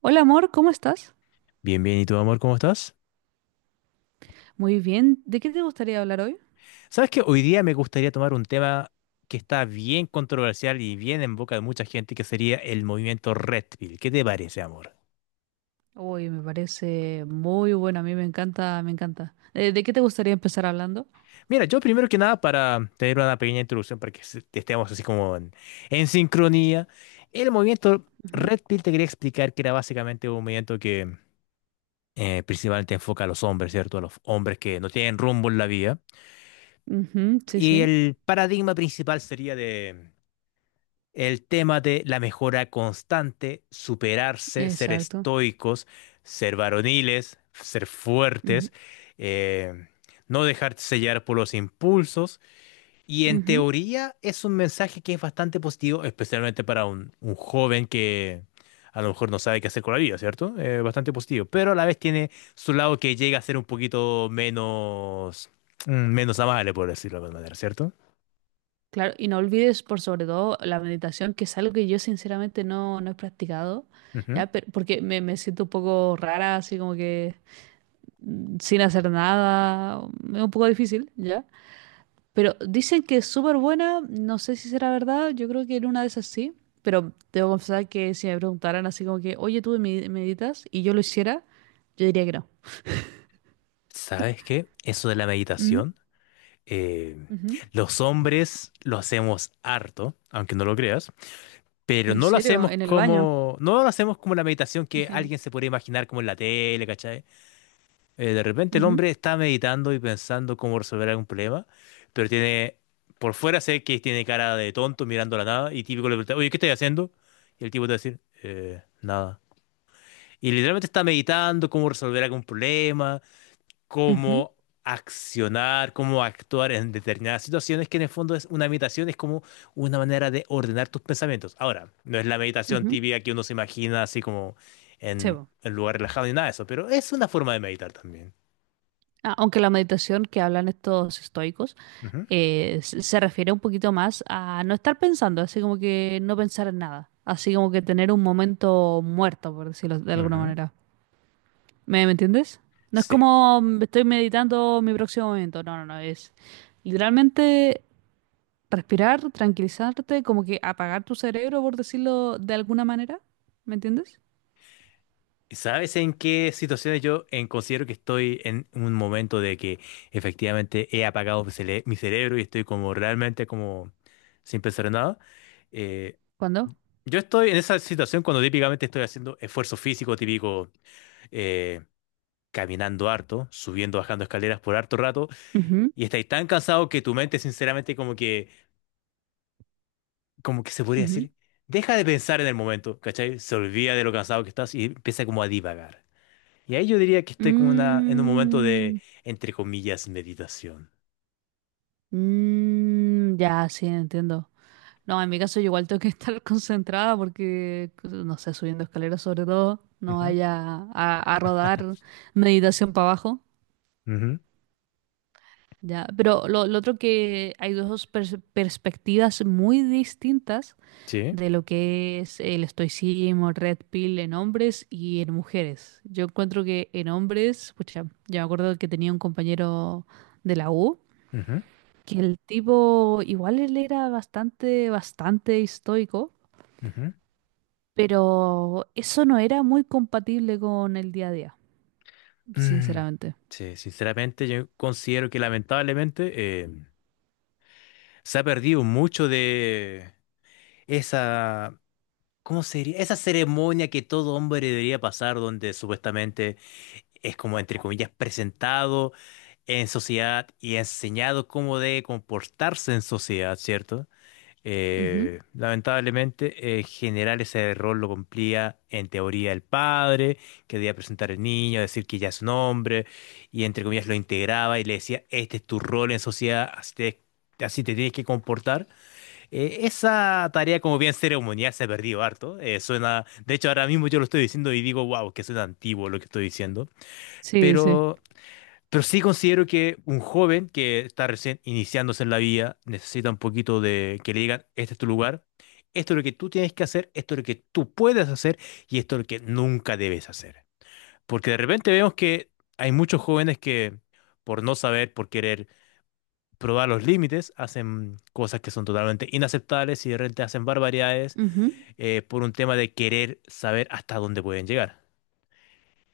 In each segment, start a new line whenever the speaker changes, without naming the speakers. Hola amor, ¿cómo estás?
Bien, bien. ¿Y tu amor, cómo estás?
Muy bien. ¿De qué te gustaría hablar hoy?
Sabes que hoy día me gustaría tomar un tema que está bien controversial y bien en boca de mucha gente, que sería el movimiento Red Pill. ¿Qué te parece, amor?
Uy, me parece muy bueno. A mí me encanta, me encanta. ¿De qué te gustaría empezar hablando?
Mira, yo primero que nada, para tener una pequeña introducción, para que estemos así como en sincronía, el movimiento
Ujú.
Red Pill te quería explicar que era básicamente un movimiento que principalmente enfoca a los hombres, ¿cierto? A los hombres que no tienen rumbo en la vida.
Ujú, sí, sí.
Y el paradigma principal sería de el tema de la mejora constante, superarse, ser
Exacto.
estoicos, ser varoniles, ser
Ujú,
fuertes, eh, no dejarse sellar por los impulsos. Y en
ujú.
teoría es un mensaje que es bastante positivo, especialmente para un joven que a lo mejor no sabe qué hacer con la vida, ¿cierto? Bastante positivo. Pero a la vez tiene su lado que llega a ser un poquito menos, menos amable, por decirlo de alguna manera, ¿cierto?
Claro, y no olvides por sobre todo la meditación, que es algo que yo sinceramente no, no he practicado,
Ujú.
ya, pero, porque me siento un poco rara, así como que sin hacer nada, es un poco difícil, ¿ya? Pero dicen que es súper buena, no sé si será verdad, yo creo que en una de esas sí, pero debo confesar que si me preguntaran así como que, oye, tú meditas y yo lo hiciera, yo diría que no.
¿Sabes qué? Eso de la
Mm,
meditación. eh,
ujú.
los hombres lo hacemos harto, aunque no lo creas, pero
¿En serio? ¿En el baño?
no lo hacemos como la meditación que alguien se puede imaginar como en la tele, ¿cachai? De repente el
Ujú,
hombre está meditando y pensando cómo resolver algún problema, pero por fuera sé que tiene cara de tonto mirando a la nada y típico le pregunta, oye, ¿qué estás haciendo? Y el tipo te va a decir, nada." Y literalmente está meditando cómo resolver algún problema,
ujú,
cómo accionar, cómo actuar en determinadas situaciones, que en el fondo es una meditación, es como una manera de ordenar tus pensamientos. Ahora, no es la meditación
ujú.
típica que uno se imagina así como
Sí,
en
po.
un lugar relajado ni nada de eso, pero es una forma de meditar también.
Ah, aunque la meditación que hablan estos estoicos
Ujú,
se refiere un poquito más a no estar pensando, así como que no pensar en nada, así como que tener un momento muerto, por decirlo de alguna
ujú.
manera. ¿Me entiendes? No es
Sí.
como estoy meditando mi próximo momento, no, no, no, es literalmente respirar, tranquilizarte, como que apagar tu cerebro, por decirlo de alguna manera, ¿me entiendes?
¿Sabes en qué situaciones yo considero que estoy en un momento de que efectivamente he apagado mi cerebro y estoy como realmente como sin pensar en nada? Eh,
¿Cuándo?
Yo estoy en esa situación cuando típicamente estoy haciendo esfuerzo físico, típico eh, caminando harto, subiendo, bajando escaleras por harto rato,
Ujú,
y estáis tan cansado que tu mente, sinceramente, como que se podría
ujú.
decir, deja de pensar en el momento, ¿cachai? Se olvida de lo cansado que estás y empieza como a divagar. Y ahí yo diría que estoy en un momento de,
Mm,
entre comillas, meditación.
mm, ya, sí, entiendo. No, en mi caso yo igual tengo que estar concentrada porque, no sé, subiendo escaleras sobre todo, no
Ujú.
vaya a rodar meditación para abajo.
Ujú,
Ya, pero lo otro que hay dos perspectivas muy distintas
sí.
de lo que es el estoicismo, Red Pill en hombres y en mujeres. Yo encuentro que en hombres, pucha, yo me acuerdo que tenía un compañero de la U,
Ujú,
que el tipo igual él era bastante, bastante estoico,
ujú.
pero eso no era muy compatible con el día a día,
Mm.
sinceramente.
Sí, sinceramente yo considero que lamentablemente, se ha perdido mucho de esa, ¿cómo sería? Esa ceremonia que todo hombre debería pasar, donde supuestamente es como, entre comillas, presentado en sociedad y enseñado cómo debe comportarse en sociedad, ¿cierto?
Ujú.
Lamentablemente, en general ese rol lo cumplía en teoría el padre, que debía presentar al niño, decir que ya es un hombre, y entre comillas lo integraba y le decía, este es tu rol en sociedad, así te tienes que comportar. Esa tarea como bien ceremonial se ha perdido harto. Suena, de hecho, ahora mismo yo lo estoy diciendo y digo, wow, que suena antiguo lo que estoy diciendo.
Sí, sí.
Pero, pero sí considero que un joven que está recién iniciándose en la vida necesita un poquito de que le digan, este es tu lugar, esto es lo que tú tienes que hacer, esto es lo que tú puedes hacer y esto es lo que nunca debes hacer. Porque de repente vemos que hay muchos jóvenes que por no saber, por querer probar los límites, hacen cosas que son totalmente inaceptables y de repente hacen barbaridades,
Ujú,
por un tema de querer saber hasta dónde pueden llegar.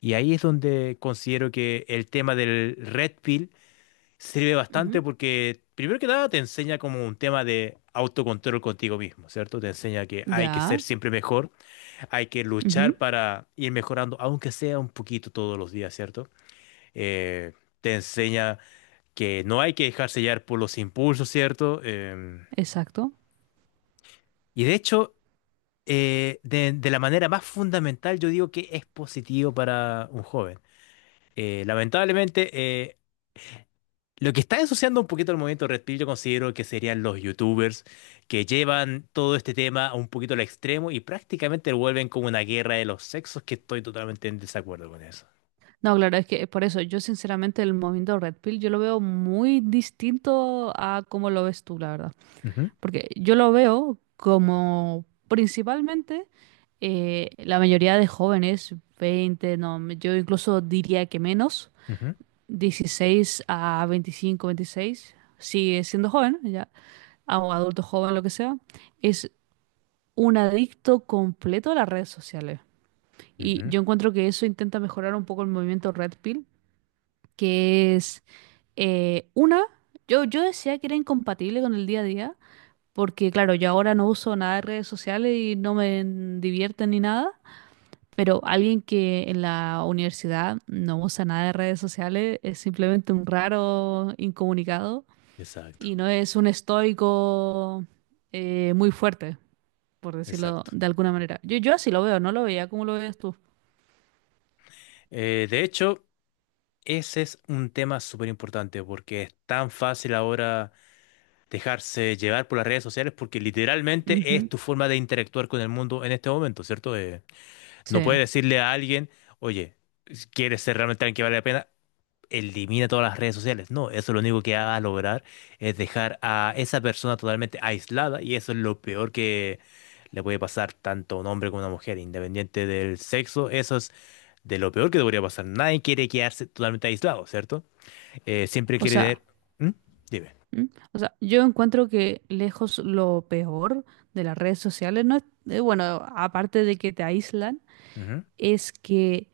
Y ahí es donde considero que el tema del Red Pill sirve bastante
ujú.
porque primero que nada te enseña como un tema de autocontrol contigo mismo, ¿cierto? Te enseña que hay que ser
Ya.
siempre mejor, hay que luchar para ir mejorando, aunque sea un poquito todos los días, ¿cierto? Eh, Te enseña que no hay que dejarse llevar por los impulsos, ¿cierto?
Exacto.
Y de hecho, de la manera más fundamental, yo digo que es positivo para un joven. Eh, lamentablemente, lo que está ensuciando un poquito el movimiento Red Pill, yo considero que serían los YouTubers que llevan todo este tema a un poquito al extremo y prácticamente lo vuelven como una guerra de los sexos, que estoy totalmente en desacuerdo con eso.
No, claro, es que por eso yo sinceramente el movimiento Red Pill yo lo veo muy distinto a cómo lo ves tú, la verdad.
Ujú,
Porque yo lo veo como principalmente la mayoría de jóvenes, 20, no, yo incluso diría que menos,
ujú,
16 a 25, 26, sigue siendo joven, ya, o adulto joven, lo que sea, es un adicto completo a las redes sociales. Y
ujú.
yo encuentro que eso intenta mejorar un poco el movimiento Red Pill que es una, yo decía que era incompatible con el día a día, porque claro, yo ahora no uso nada de redes sociales y no me divierten ni nada, pero alguien que en la universidad no usa nada de redes sociales es simplemente un raro incomunicado
Exacto,
y no es un estoico muy fuerte, por decirlo
exacto.
de alguna manera. Yo así lo veo, no lo veía como lo veías tú.
De hecho, ese es un tema súper importante porque es tan fácil ahora dejarse llevar por las redes sociales porque literalmente es
Ujú,
tu forma de interactuar con el mundo en este momento, ¿cierto? No
sí.
puedes decirle a alguien, oye, si ¿quieres ser realmente alguien que vale la pena? Elimina todas las redes sociales. No, eso lo único que va a lograr es dejar a esa persona totalmente aislada y eso es lo peor que le puede pasar tanto a un hombre como a una mujer, independiente del sexo. Eso es de lo peor que debería pasar. Nadie quiere quedarse totalmente aislado, ¿cierto? Siempre
O
quiere
sea.
tener... ¿Mm? Dime.
¿Mm? O sea, yo encuentro que lejos lo peor de las redes sociales no es, bueno, aparte de que te aíslan,
Ujú,
es que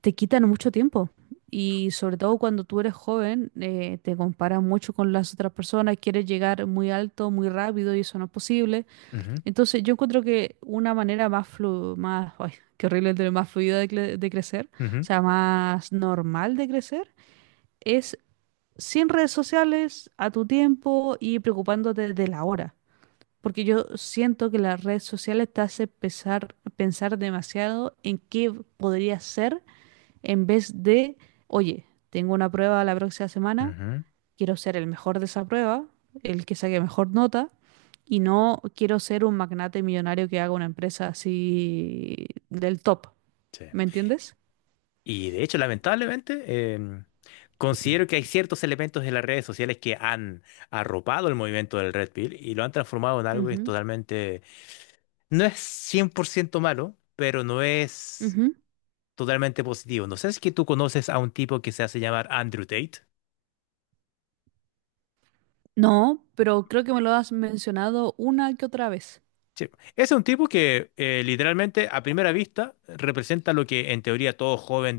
te quitan mucho tiempo. Y sobre todo cuando tú eres joven, te comparas mucho con las otras personas, quieres llegar muy alto, muy rápido y eso no es posible.
ujú,
Entonces yo encuentro que una manera más más, ay, qué horrible, el más fluida de, de crecer, o
ujú.
sea, más normal de crecer, es sin redes sociales, a tu tiempo y preocupándote de la hora. Porque yo siento que las redes sociales te hace pensar demasiado en qué podría ser en vez de, oye, tengo una prueba la próxima semana,
Ujú,
quiero ser el mejor de esa prueba, el que saque mejor nota, y no quiero ser un magnate millonario que haga una empresa así del top.
sí.
¿Me entiendes?
Y de hecho, lamentablemente, considero que hay ciertos elementos de las redes sociales que han arropado el movimiento del Red Pill y lo han transformado en algo que es
Ujú,
totalmente, no es 100% malo, pero no es
ujú.
totalmente positivo. No sé si es que tú conoces a un tipo que se hace llamar Andrew Tate.
No, pero creo que me lo has mencionado una que otra vez.
Sí. Es un tipo que literalmente a primera vista representa lo que en teoría todo joven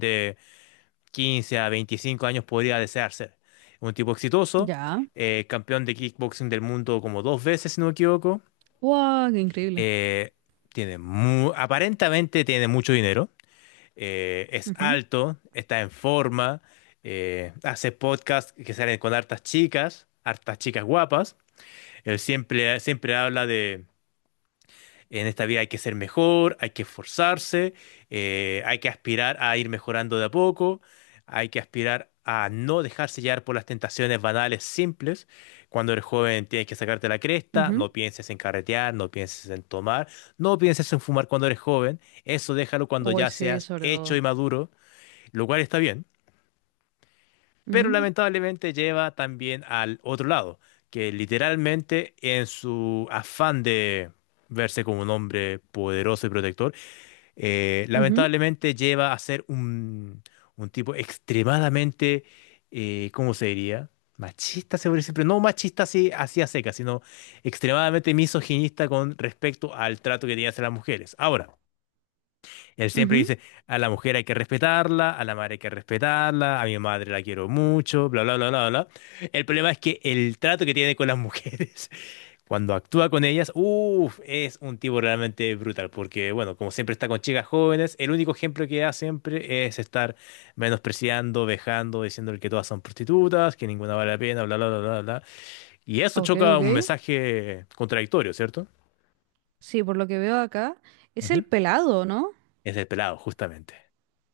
15 a 25 años podría desear ser. Un tipo exitoso,
Ya.
campeón de kickboxing del mundo como dos veces, si no me equivoco.
¡Wow! ¡Qué increíble!
Eh, aparentemente tiene mucho dinero. Es
Ujú,
alto, está en forma, hace podcasts que salen con hartas chicas guapas. Él siempre habla de en esta vida hay que ser mejor, hay que esforzarse, hay que aspirar a ir mejorando de a poco, hay que aspirar a no dejarse llevar por las tentaciones banales simples. Cuando eres joven tienes que sacarte la cresta,
ujú.
no pienses en carretear, no pienses en tomar, no pienses en fumar cuando eres joven. Eso déjalo cuando
Uy,
ya
sí,
seas
sobre
hecho y
todo.
maduro, lo cual está bien, pero
Ujú,
lamentablemente lleva también al otro lado, que literalmente en su afán de verse como un hombre poderoso y protector,
ujú,
lamentablemente lleva a ser un tipo extremadamente, ¿cómo se diría? Machista, se podría decir, pero no machista así, así a seca, sino extremadamente misoginista con respecto al trato que tenía hacia las mujeres. Ahora, él siempre
ujú.
dice, a la mujer hay que respetarla, a la madre hay que respetarla, a mi madre la quiero mucho, bla, bla, bla, bla, bla. El problema es que el trato que tiene con las mujeres, cuando actúa con ellas, uff, es un tipo realmente brutal, porque bueno, como siempre está con chicas jóvenes, el único ejemplo que da siempre es estar menospreciando, vejando, diciéndole que todas son prostitutas, que ninguna vale la pena, bla, bla, bla, bla, bla. Y eso
Ok,
choca
ok.
un mensaje contradictorio, ¿cierto?
Sí, por lo que veo acá, es
Ujú.
el pelado, ¿no?
Es el pelado, justamente.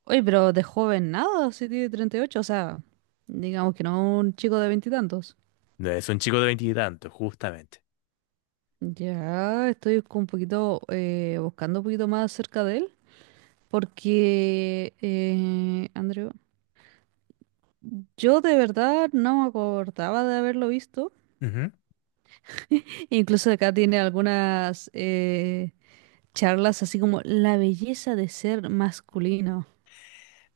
Oye, pero de joven nada, sí tiene 38, o sea, digamos que no un chico de veintitantos.
No es un chico de veintitantos, justamente.
Ya, estoy con un poquito, buscando un poquito más acerca de él, porque, Andrew, yo de verdad no me acordaba de haberlo visto.
Ujú.
Incluso acá tiene algunas, charlas así como la belleza de ser masculino.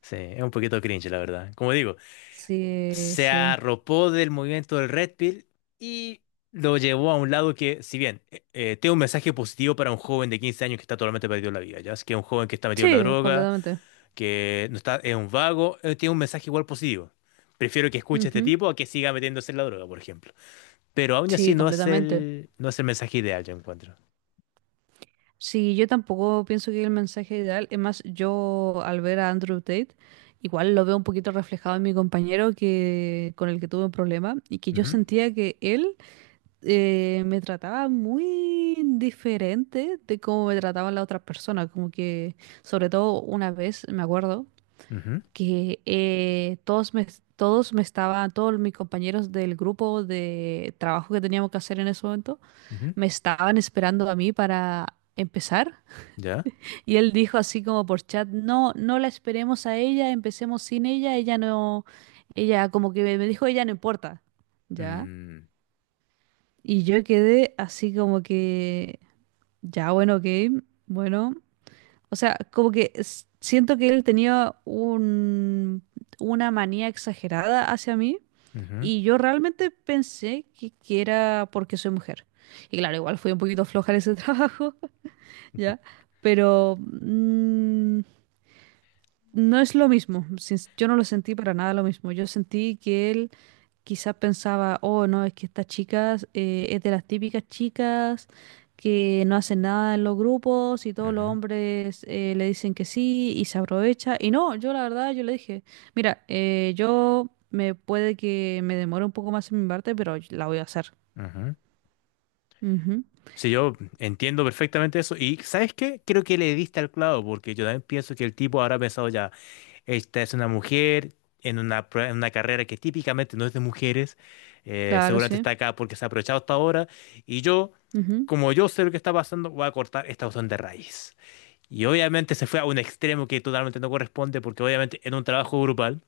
Sí, es un poquito cringe, la verdad. Como digo,
Sí,
se
sí.
arropó del movimiento del Red Pill y lo llevó a un lado que, si bien tiene un mensaje positivo para un joven de 15 años que está totalmente perdido en la vida, ya es que es un joven que está metido en la
Sí,
droga,
completamente.
que no está, es un vago, tiene un mensaje igual positivo. Prefiero que escuche a este
Ujú.
tipo a que siga metiéndose en la droga, por ejemplo. Pero aún así
Sí, completamente.
no es el mensaje ideal, yo encuentro.
Sí, yo tampoco pienso que el mensaje ideal, es más, yo al ver a Andrew Tate, igual lo veo un poquito reflejado en mi compañero que con el que tuve un problema y que yo
Ujú,
sentía que él me trataba muy diferente de cómo me trataban las otras personas, como que sobre todo una vez, me acuerdo.
ujú,
Que todos mis compañeros del grupo de trabajo que teníamos que hacer en ese momento,
ujú.
me estaban esperando a mí para empezar.
¿Ya?
Y él dijo así como por chat, no, no la esperemos a ella, empecemos sin ella, ella no, ella como que me dijo, ella no importa, ¿ya?
Mm,
Y yo quedé así como que, ya, bueno, ok, bueno. O sea, como que siento que él tenía una manía exagerada hacia mí
ujú,
y yo realmente pensé que era porque soy mujer. Y claro, igual fui un poquito floja en ese trabajo,
ujú,
¿ya? Pero no es lo mismo. Yo no lo sentí para nada lo mismo. Yo sentí que él quizás pensaba, oh, no, es que estas chicas es de las típicas chicas que no hacen nada en los grupos y todos los
ujú,
hombres le dicen que sí y se aprovecha. Y no, yo la verdad, yo le dije, mira, yo me puede que me demore un poco más en mi parte, pero la voy a hacer.
ujú.
Ujú,
Sí, yo entiendo perfectamente eso. Y ¿sabes qué? Creo que le diste al clavo, porque yo también pienso que el tipo habrá pensado ya, esta es una mujer en en una carrera que típicamente no es de mujeres,
claro,
seguramente
sí.
está acá porque se ha aprovechado hasta ahora, y yo,
Ujú,
como yo sé lo que está pasando, voy a cortar esta cuestión de raíz. Y obviamente se fue a un extremo que totalmente no corresponde, porque obviamente en un trabajo grupal,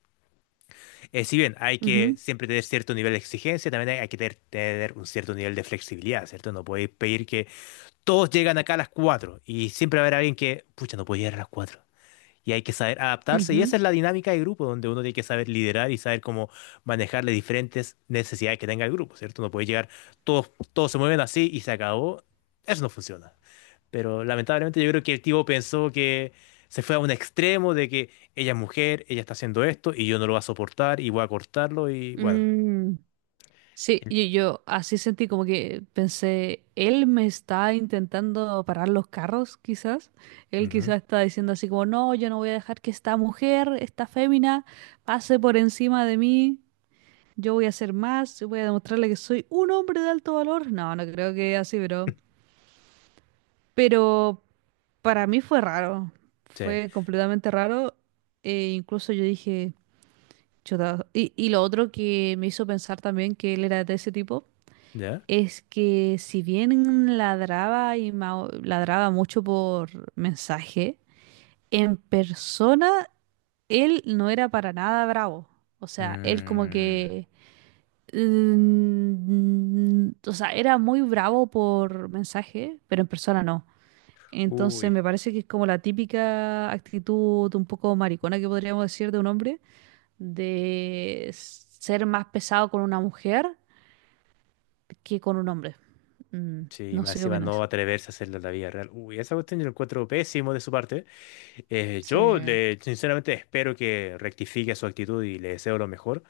si bien hay que
ujú,
siempre tener cierto nivel de exigencia, también hay que tener un cierto nivel de flexibilidad, ¿cierto? No podéis pedir que todos llegan acá a las 4 y siempre va a haber alguien que, pucha, no puede llegar a las 4. Y hay que saber adaptarse y
ujú.
esa es la dinámica de grupo donde uno tiene que saber liderar y saber cómo manejar las diferentes necesidades que tenga el grupo, ¿cierto? No puede llegar, todos se mueven así y se acabó. Eso no funciona. Pero lamentablemente yo creo que el tipo pensó que se fue a un extremo de que ella es mujer, ella está haciendo esto y yo no lo voy a soportar y voy a cortarlo y bueno.
Mm, sí, y yo así sentí como que pensé, él me está intentando parar los carros, quizás. Él
Ujú.
quizás está diciendo así como, no, yo no voy a dejar que esta mujer, esta fémina, pase por encima de mí. Yo voy a hacer más, yo voy a demostrarle que soy un hombre de alto valor. No, no creo que así, pero... Pero para mí fue raro,
Sí.
fue completamente raro. E incluso yo dije, chuta. Y lo otro que me hizo pensar también que él era de ese tipo.
¿Ya?
Es que si bien ladraba y ladraba mucho por mensaje, en persona él no era para nada bravo. O sea, él como
Mm.
que... o sea, era muy bravo por mensaje, pero en persona no. Entonces
Uy.
me parece que es como la típica actitud un poco maricona que podríamos decir de un hombre, de ser más pesado con una mujer que con un hombre. Mm,
Sí,
no
más
sé qué
encima no
opinas.
atreverse a hacerlo en la vida real. Uy, esa cuestión yo la encuentro pésimo de su parte. Eh,
Sí,
yo le, sinceramente espero que rectifique su actitud y le deseo lo mejor,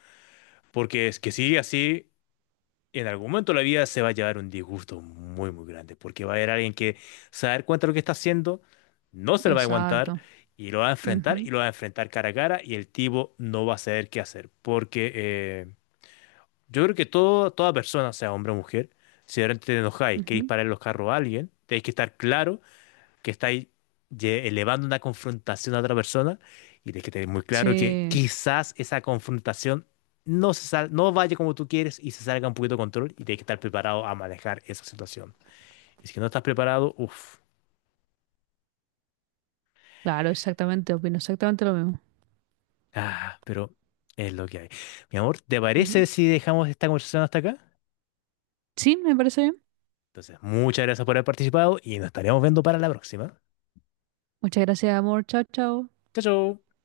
porque es que si sigue así, en algún momento de la vida se va a llevar un disgusto muy, muy grande, porque va a haber alguien que se va a dar cuenta de lo que está haciendo, no se lo va a aguantar
exacto.
y lo va a enfrentar
Ujú,
y lo va a enfrentar cara a cara y el tipo no va a saber qué hacer, porque yo creo que toda persona, sea hombre o mujer, si de repente te enojáis que
ujú.
disparar los carros a alguien, tenéis que estar claro que estáis elevando una confrontación a otra persona y tenéis que tener muy claro que
Sí,
quizás esa confrontación no vaya como tú quieres y se salga un poquito de control y tenéis que estar preparado a manejar esa situación. Y si no estás preparado, uff,
claro, exactamente, opino exactamente lo mismo.
ah, pero es lo que hay. Mi amor, ¿te
Ujú.
parece si dejamos esta conversación hasta acá?
Sí, me parece bien.
Entonces, muchas gracias por haber participado y nos estaremos viendo para la próxima.
Muchas gracias, amor. Chao, chao.
Chao, chao.